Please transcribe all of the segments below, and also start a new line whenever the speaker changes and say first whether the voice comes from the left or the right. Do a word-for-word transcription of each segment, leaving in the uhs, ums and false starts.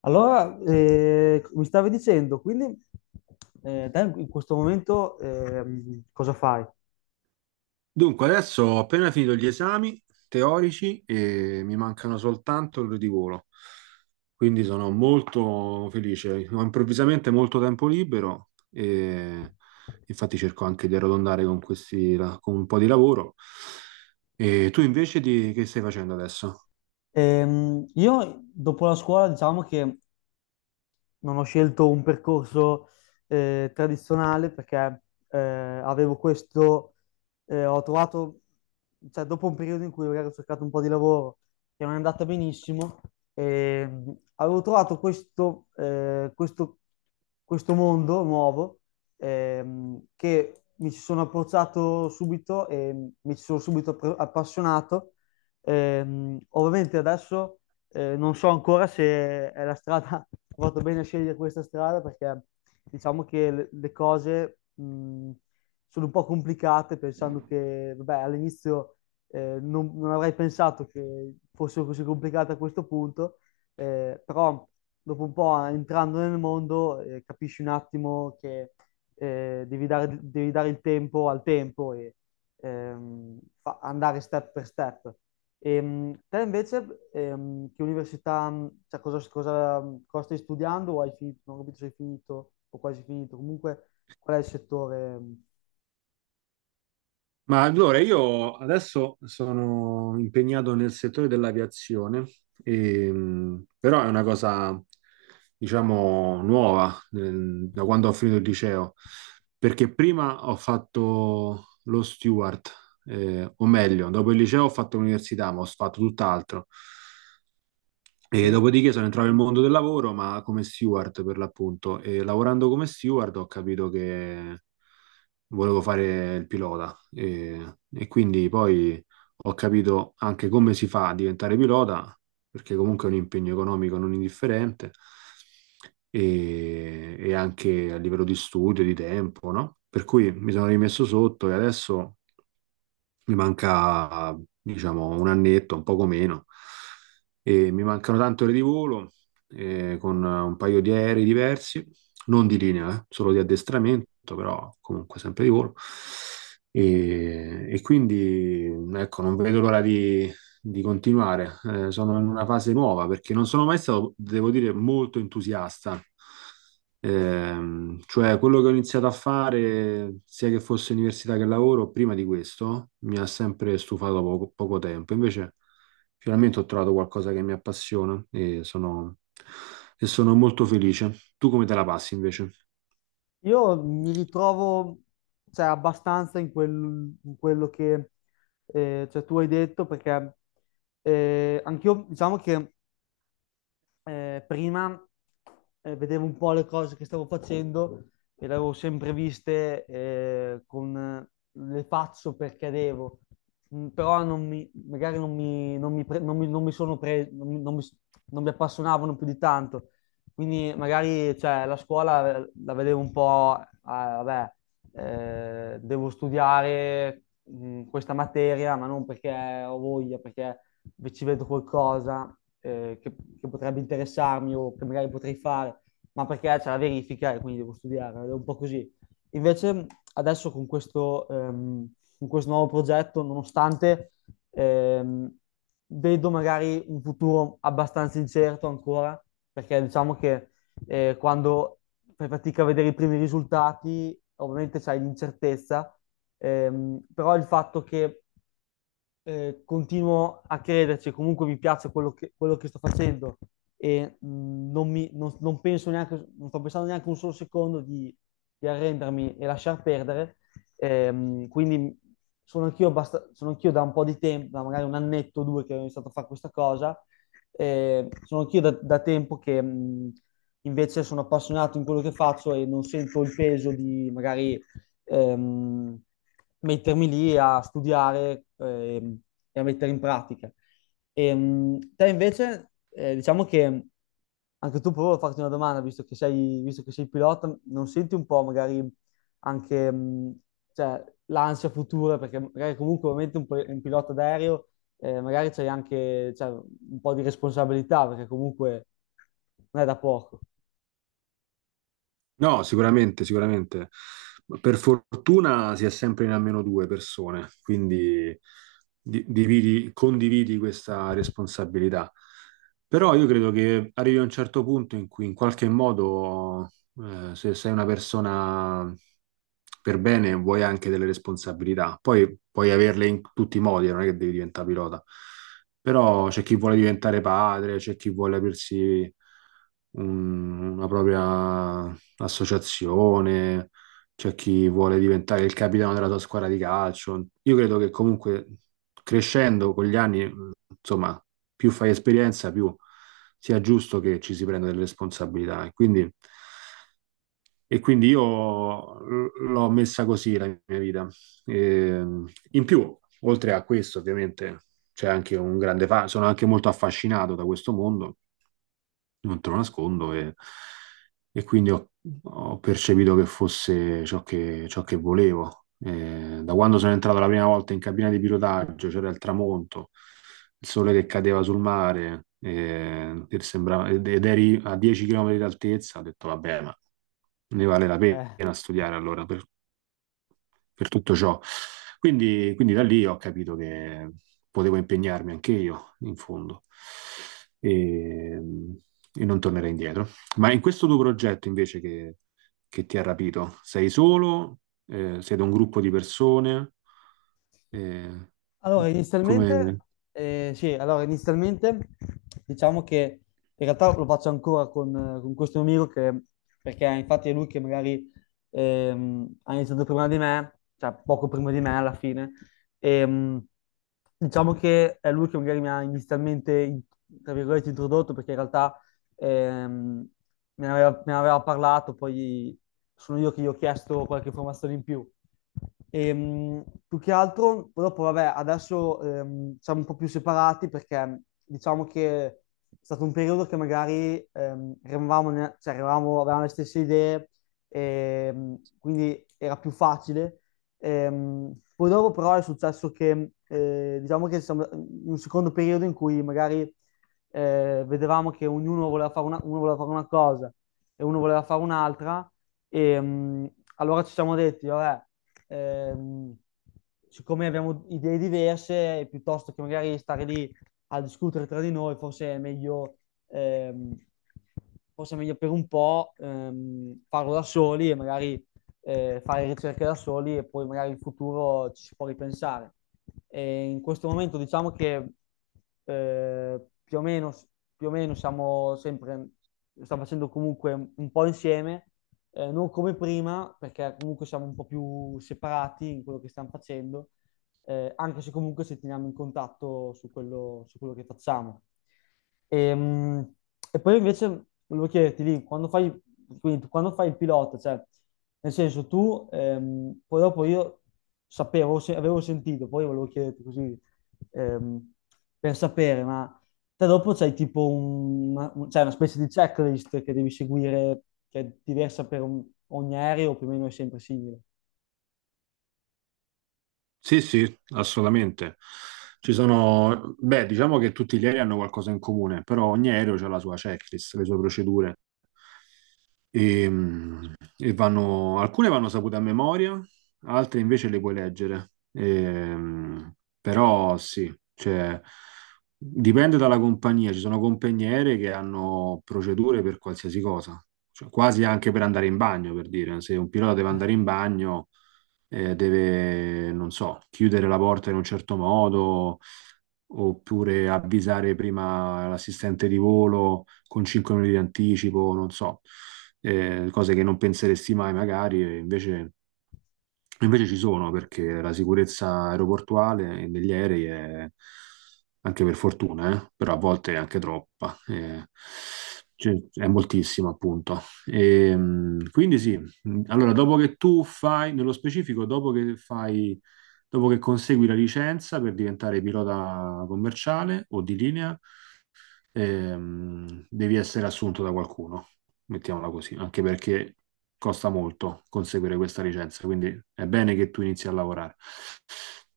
left: Allora, eh, mi stavi dicendo, quindi eh, te in questo momento, ehm, cosa fai?
right: Dunque, adesso ho appena finito gli esami teorici e mi mancano soltanto quelli di volo, quindi sono molto felice. Ho improvvisamente molto tempo libero e infatti cerco anche di arrotondare con questi, con un po' di lavoro. E tu invece di, che stai facendo adesso?
left: Ehm, io dopo la scuola diciamo che non ho scelto un percorso eh, tradizionale perché eh, avevo questo, eh, ho trovato, cioè dopo un periodo in cui magari ho cercato un po' di lavoro che non è andata benissimo, ehm, avevo trovato questo, eh, questo, questo mondo nuovo, ehm, che mi ci sono approcciato subito e mi ci sono subito appro- appassionato. Ehm, ovviamente adesso, eh, non so ancora se è la strada, ho fatto bene a scegliere questa strada, perché diciamo che le, le cose mh, sono un po' complicate, pensando che, vabbè, all'inizio eh, non, non avrei pensato che fosse così complicata a questo punto, eh, però dopo un po' entrando nel mondo, eh, capisci un attimo che eh, devi dare, devi dare il tempo al tempo e ehm, fa- andare step per step. Ehm, te invece, ehm, che università, mh, cioè cosa, cosa- cosa stai studiando o hai finito? Non ho capito se hai finito o quasi finito. Comunque, qual è il settore? Mh?
right: Ma allora io adesso sono impegnato nel settore dell'aviazione, e, mh, però è una cosa, diciamo, nuova eh, da quando ho finito il liceo, perché prima ho fatto lo steward, eh, o meglio, dopo il liceo ho fatto l'università, ma ho fatto tutt'altro. E
left: Sì.
right: dopodiché sono entrato nel mondo del lavoro, ma come steward per l'appunto. E lavorando come steward ho capito che volevo fare il pilota. E, e quindi poi ho capito anche come si fa a diventare pilota, perché comunque è un impegno economico non indifferente, e, e anche a livello di studio, di tempo, no? Per cui mi sono rimesso sotto e adesso mi manca, diciamo, un annetto, un poco meno, e mi mancano tante ore di volo, eh, con un paio di aerei diversi, non di linea, eh, solo di addestramento, però comunque sempre di volo. E, e quindi, ecco, non vedo l'ora di, di, continuare. Eh, sono in una fase nuova perché non sono mai stato, devo dire, molto entusiasta. Ehm, cioè, quello che ho iniziato a fare, sia che fosse università che lavoro, prima di questo, mi ha sempre stufato poco, poco tempo. Invece, finalmente ho trovato qualcosa che mi appassiona e sono, e sono molto felice. Tu come te la passi invece?
left: Io mi ritrovo, cioè, abbastanza in, quel- in quello che eh, cioè, tu hai detto, perché eh, anch'io, diciamo che eh, prima eh, vedevo un po' le cose che stavo facendo e le avevo sempre viste, eh, con eh, le faccio perché devo. Mm, però non mi, magari non mi, non mi pre- non mi- non mi sono preso, non mi, non mi- non mi appassionavano più di tanto. Quindi magari cioè, la scuola, eh, la vedevo un po', ah, vabbè, eh, devo studiare mh, questa materia, ma non perché ho voglia, perché ci vedo qualcosa eh, che, che potrebbe interessarmi o che magari potrei fare, ma perché c'è la verifica e quindi devo studiare, è un po' così. Invece adesso con questo, ehm, con questo nuovo progetto, nonostante ehm, vedo magari un futuro abbastanza incerto ancora, perché diciamo che eh, quando fai fatica a vedere i primi risultati, ovviamente c'hai l'incertezza, ehm, però il fatto che eh, continuo a crederci, comunque mi piace quello che, quello che sto facendo, e mh, non, mi, non, non penso neanche, non sto pensando neanche un solo secondo di, di arrendermi e lasciar perdere. Ehm, quindi sono anch'io abbast- sono anch'io da un po' di tempo, da magari un annetto o due che ho iniziato a fare questa cosa, eh, sono anch'io da, da tempo che mh, invece sono appassionato in quello che faccio e non sento il peso di magari ehm, mettermi lì a studiare ehm, e a mettere in pratica. Ehm, te invece, eh, diciamo che anche tu, provo a farti una domanda, visto che sei, visto che sei pilota, non senti un po' magari anche mh, cioè, l'ansia futura, perché magari comunque ovviamente un, pi- un pilota d'aereo, eh, magari c'hai anche cioè, un po' di responsabilità, perché comunque non è da poco.
right: No, sicuramente, sicuramente. Ma per fortuna si è sempre in almeno due persone, quindi di- dividi- condividi questa responsabilità. Però io credo che arrivi a un certo punto in cui in qualche modo, eh, se sei una persona per bene, vuoi anche delle responsabilità. Poi puoi averle in tutti i modi, non è che devi diventare pilota. Però c'è chi vuole diventare padre, c'è chi vuole aprirsi un- una propria associazione, c'è chi vuole diventare il capitano della sua squadra di calcio. Io credo che comunque crescendo con gli anni, insomma, più fai esperienza, più sia giusto che ci si prenda delle responsabilità. E Quindi e quindi io l'ho messa così la mia vita. E, in più, oltre a questo, ovviamente, c'è anche un grande fa- sono anche molto affascinato da questo mondo non te lo nascondo, e, e quindi ho, ho, percepito che fosse ciò che, ciò che volevo. Eh, da quando sono entrato la prima volta in cabina di pilotaggio, c'era il tramonto, il sole che cadeva sul mare, eh, e sembrava- ed ed eri a dieci chilometri d'altezza, ho detto, vabbè, ma ne vale la
left: Eh.
right: pena studiare allora. per- per tutto ciò. Quindi, quindi da lì ho capito che potevo impegnarmi anche io, in fondo, e, e non tornerei indietro. Ma in questo tuo progetto invece che, che ti ha rapito, sei solo? Eh, siete un gruppo di persone? Eh,
left: Allora, inizialmente,
right: come...
left: eh, sì, allora, inizialmente diciamo che in realtà lo faccio ancora con, eh, con questo mio amico che, perché infatti è lui che magari ehm, ha iniziato prima di me, cioè poco prima di me alla fine. Ehm, diciamo che è lui che magari mi ha inizialmente, in- tra virgolette introdotto, perché in realtà ehm, me ne aveva, me ne aveva parlato, poi sono io che gli ho chiesto qualche informazione in più. Ehm, più che altro, dopo, vabbè, adesso ehm, siamo un po' più separati perché diciamo che è stato un periodo che magari ehm, eravamo, ne- cioè, eravamo- avevamo le stesse idee, ehm, quindi era più facile. Ehm, poi dopo però è successo che, eh, diciamo che siamo in un secondo periodo in cui magari eh, vedevamo che ognuno voleva fare una, uno voleva fare una cosa e uno voleva fare un'altra, e mh, allora ci siamo detti, vabbè, ehm, siccome abbiamo idee diverse, piuttosto che magari stare lì a discutere tra di noi, forse è meglio, ehm, forse è meglio per un po' ehm, farlo da soli e magari eh, fare ricerche da soli e poi magari in futuro ci si può ripensare. E in questo momento diciamo che eh, più o meno, più o meno siamo sempre, stiamo facendo comunque un po' insieme, eh, non come prima, perché comunque siamo un po' più separati in quello che stiamo facendo, eh, anche se comunque ci teniamo in contatto su quello, su quello che facciamo. E, mh, e poi invece volevo chiederti lì, quando fai, quindi tu quando fai il pilota, cioè nel senso, tu, ehm, poi dopo io sapevo, se- avevo sentito, poi volevo chiederti così, ehm, per sapere, ma te dopo c'hai tipo un- una, un- c'hai una specie di checklist che devi seguire, che è diversa per un- ogni aereo, o più o meno è sempre simile.
right: Sì, sì, assolutamente. Ci sono, beh, diciamo che tutti gli aerei hanno qualcosa in comune, però ogni aereo ha la sua checklist, le sue procedure. E, mh, e vanno, alcune vanno sapute a memoria, altre invece le puoi leggere. E, mh, però sì, cioè, dipende dalla compagnia. Ci sono compagniere che hanno procedure per qualsiasi cosa. Cioè, quasi anche per andare in bagno, per dire. Se un pilota deve andare in bagno, eh, deve, non so, chiudere la porta in un certo modo oppure avvisare prima l'assistente di volo con cinque minuti di anticipo, non so, eh, cose che non penseresti mai magari, e invece Invece ci sono perché la sicurezza aeroportuale e negli aerei è anche per fortuna, eh, però a volte è anche troppa, eh, cioè, è moltissima appunto. E, mh, quindi sì, mh, allora dopo che tu fai, nello specifico, dopo che fai, dopo che consegui la licenza per diventare pilota commerciale o di linea, ehm, devi essere assunto da qualcuno, mettiamola così, anche perché costa molto conseguire questa licenza, quindi è bene che tu inizi a lavorare.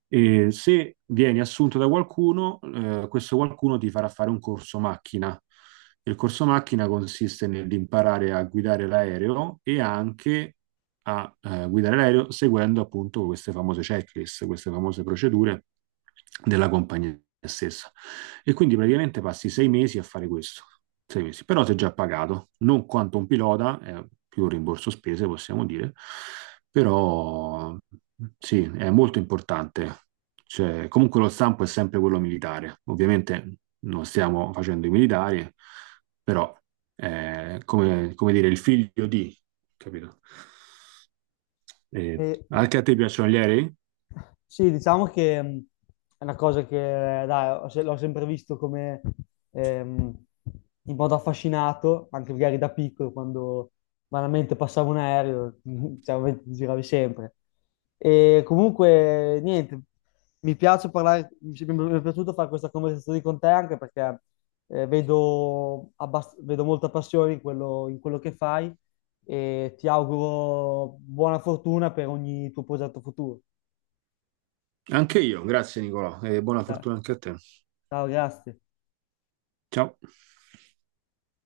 right: E se vieni assunto da qualcuno, eh, questo qualcuno ti farà fare un corso macchina. Il corso macchina consiste nell'imparare a guidare l'aereo e anche a eh, guidare l'aereo seguendo appunto queste famose checklist, queste famose procedure della compagnia stessa. E quindi praticamente passi sei mesi a fare questo, sei mesi, però sei già pagato, non quanto un pilota, è più un rimborso spese possiamo dire, però sì, è molto importante. Cioè, comunque lo stampo è sempre quello militare, ovviamente non stiamo facendo i militari, però eh, come, come dire, il figlio di, capito? Eh, anche a te piacciono gli aerei?
left: Sì, diciamo che mh, è una cosa che, eh, dai, ho se- l'ho sempre visto come ehm, in modo affascinato, anche magari da piccolo, quando vanamente passavo un aereo, cioè, ovviamente ti giravi sempre. E comunque, niente, mi piace parlare, mi mi è piaciuto fare questa conversazione con te, anche perché eh, vedo, abbast- vedo molta passione in quello, in quello che fai, e ti auguro buona fortuna per ogni tuo progetto futuro.
right: Anche io, grazie Nicolò, e buona
left: Eh.
right: fortuna anche a te.
left: Ciao, grazie.
right: Ciao.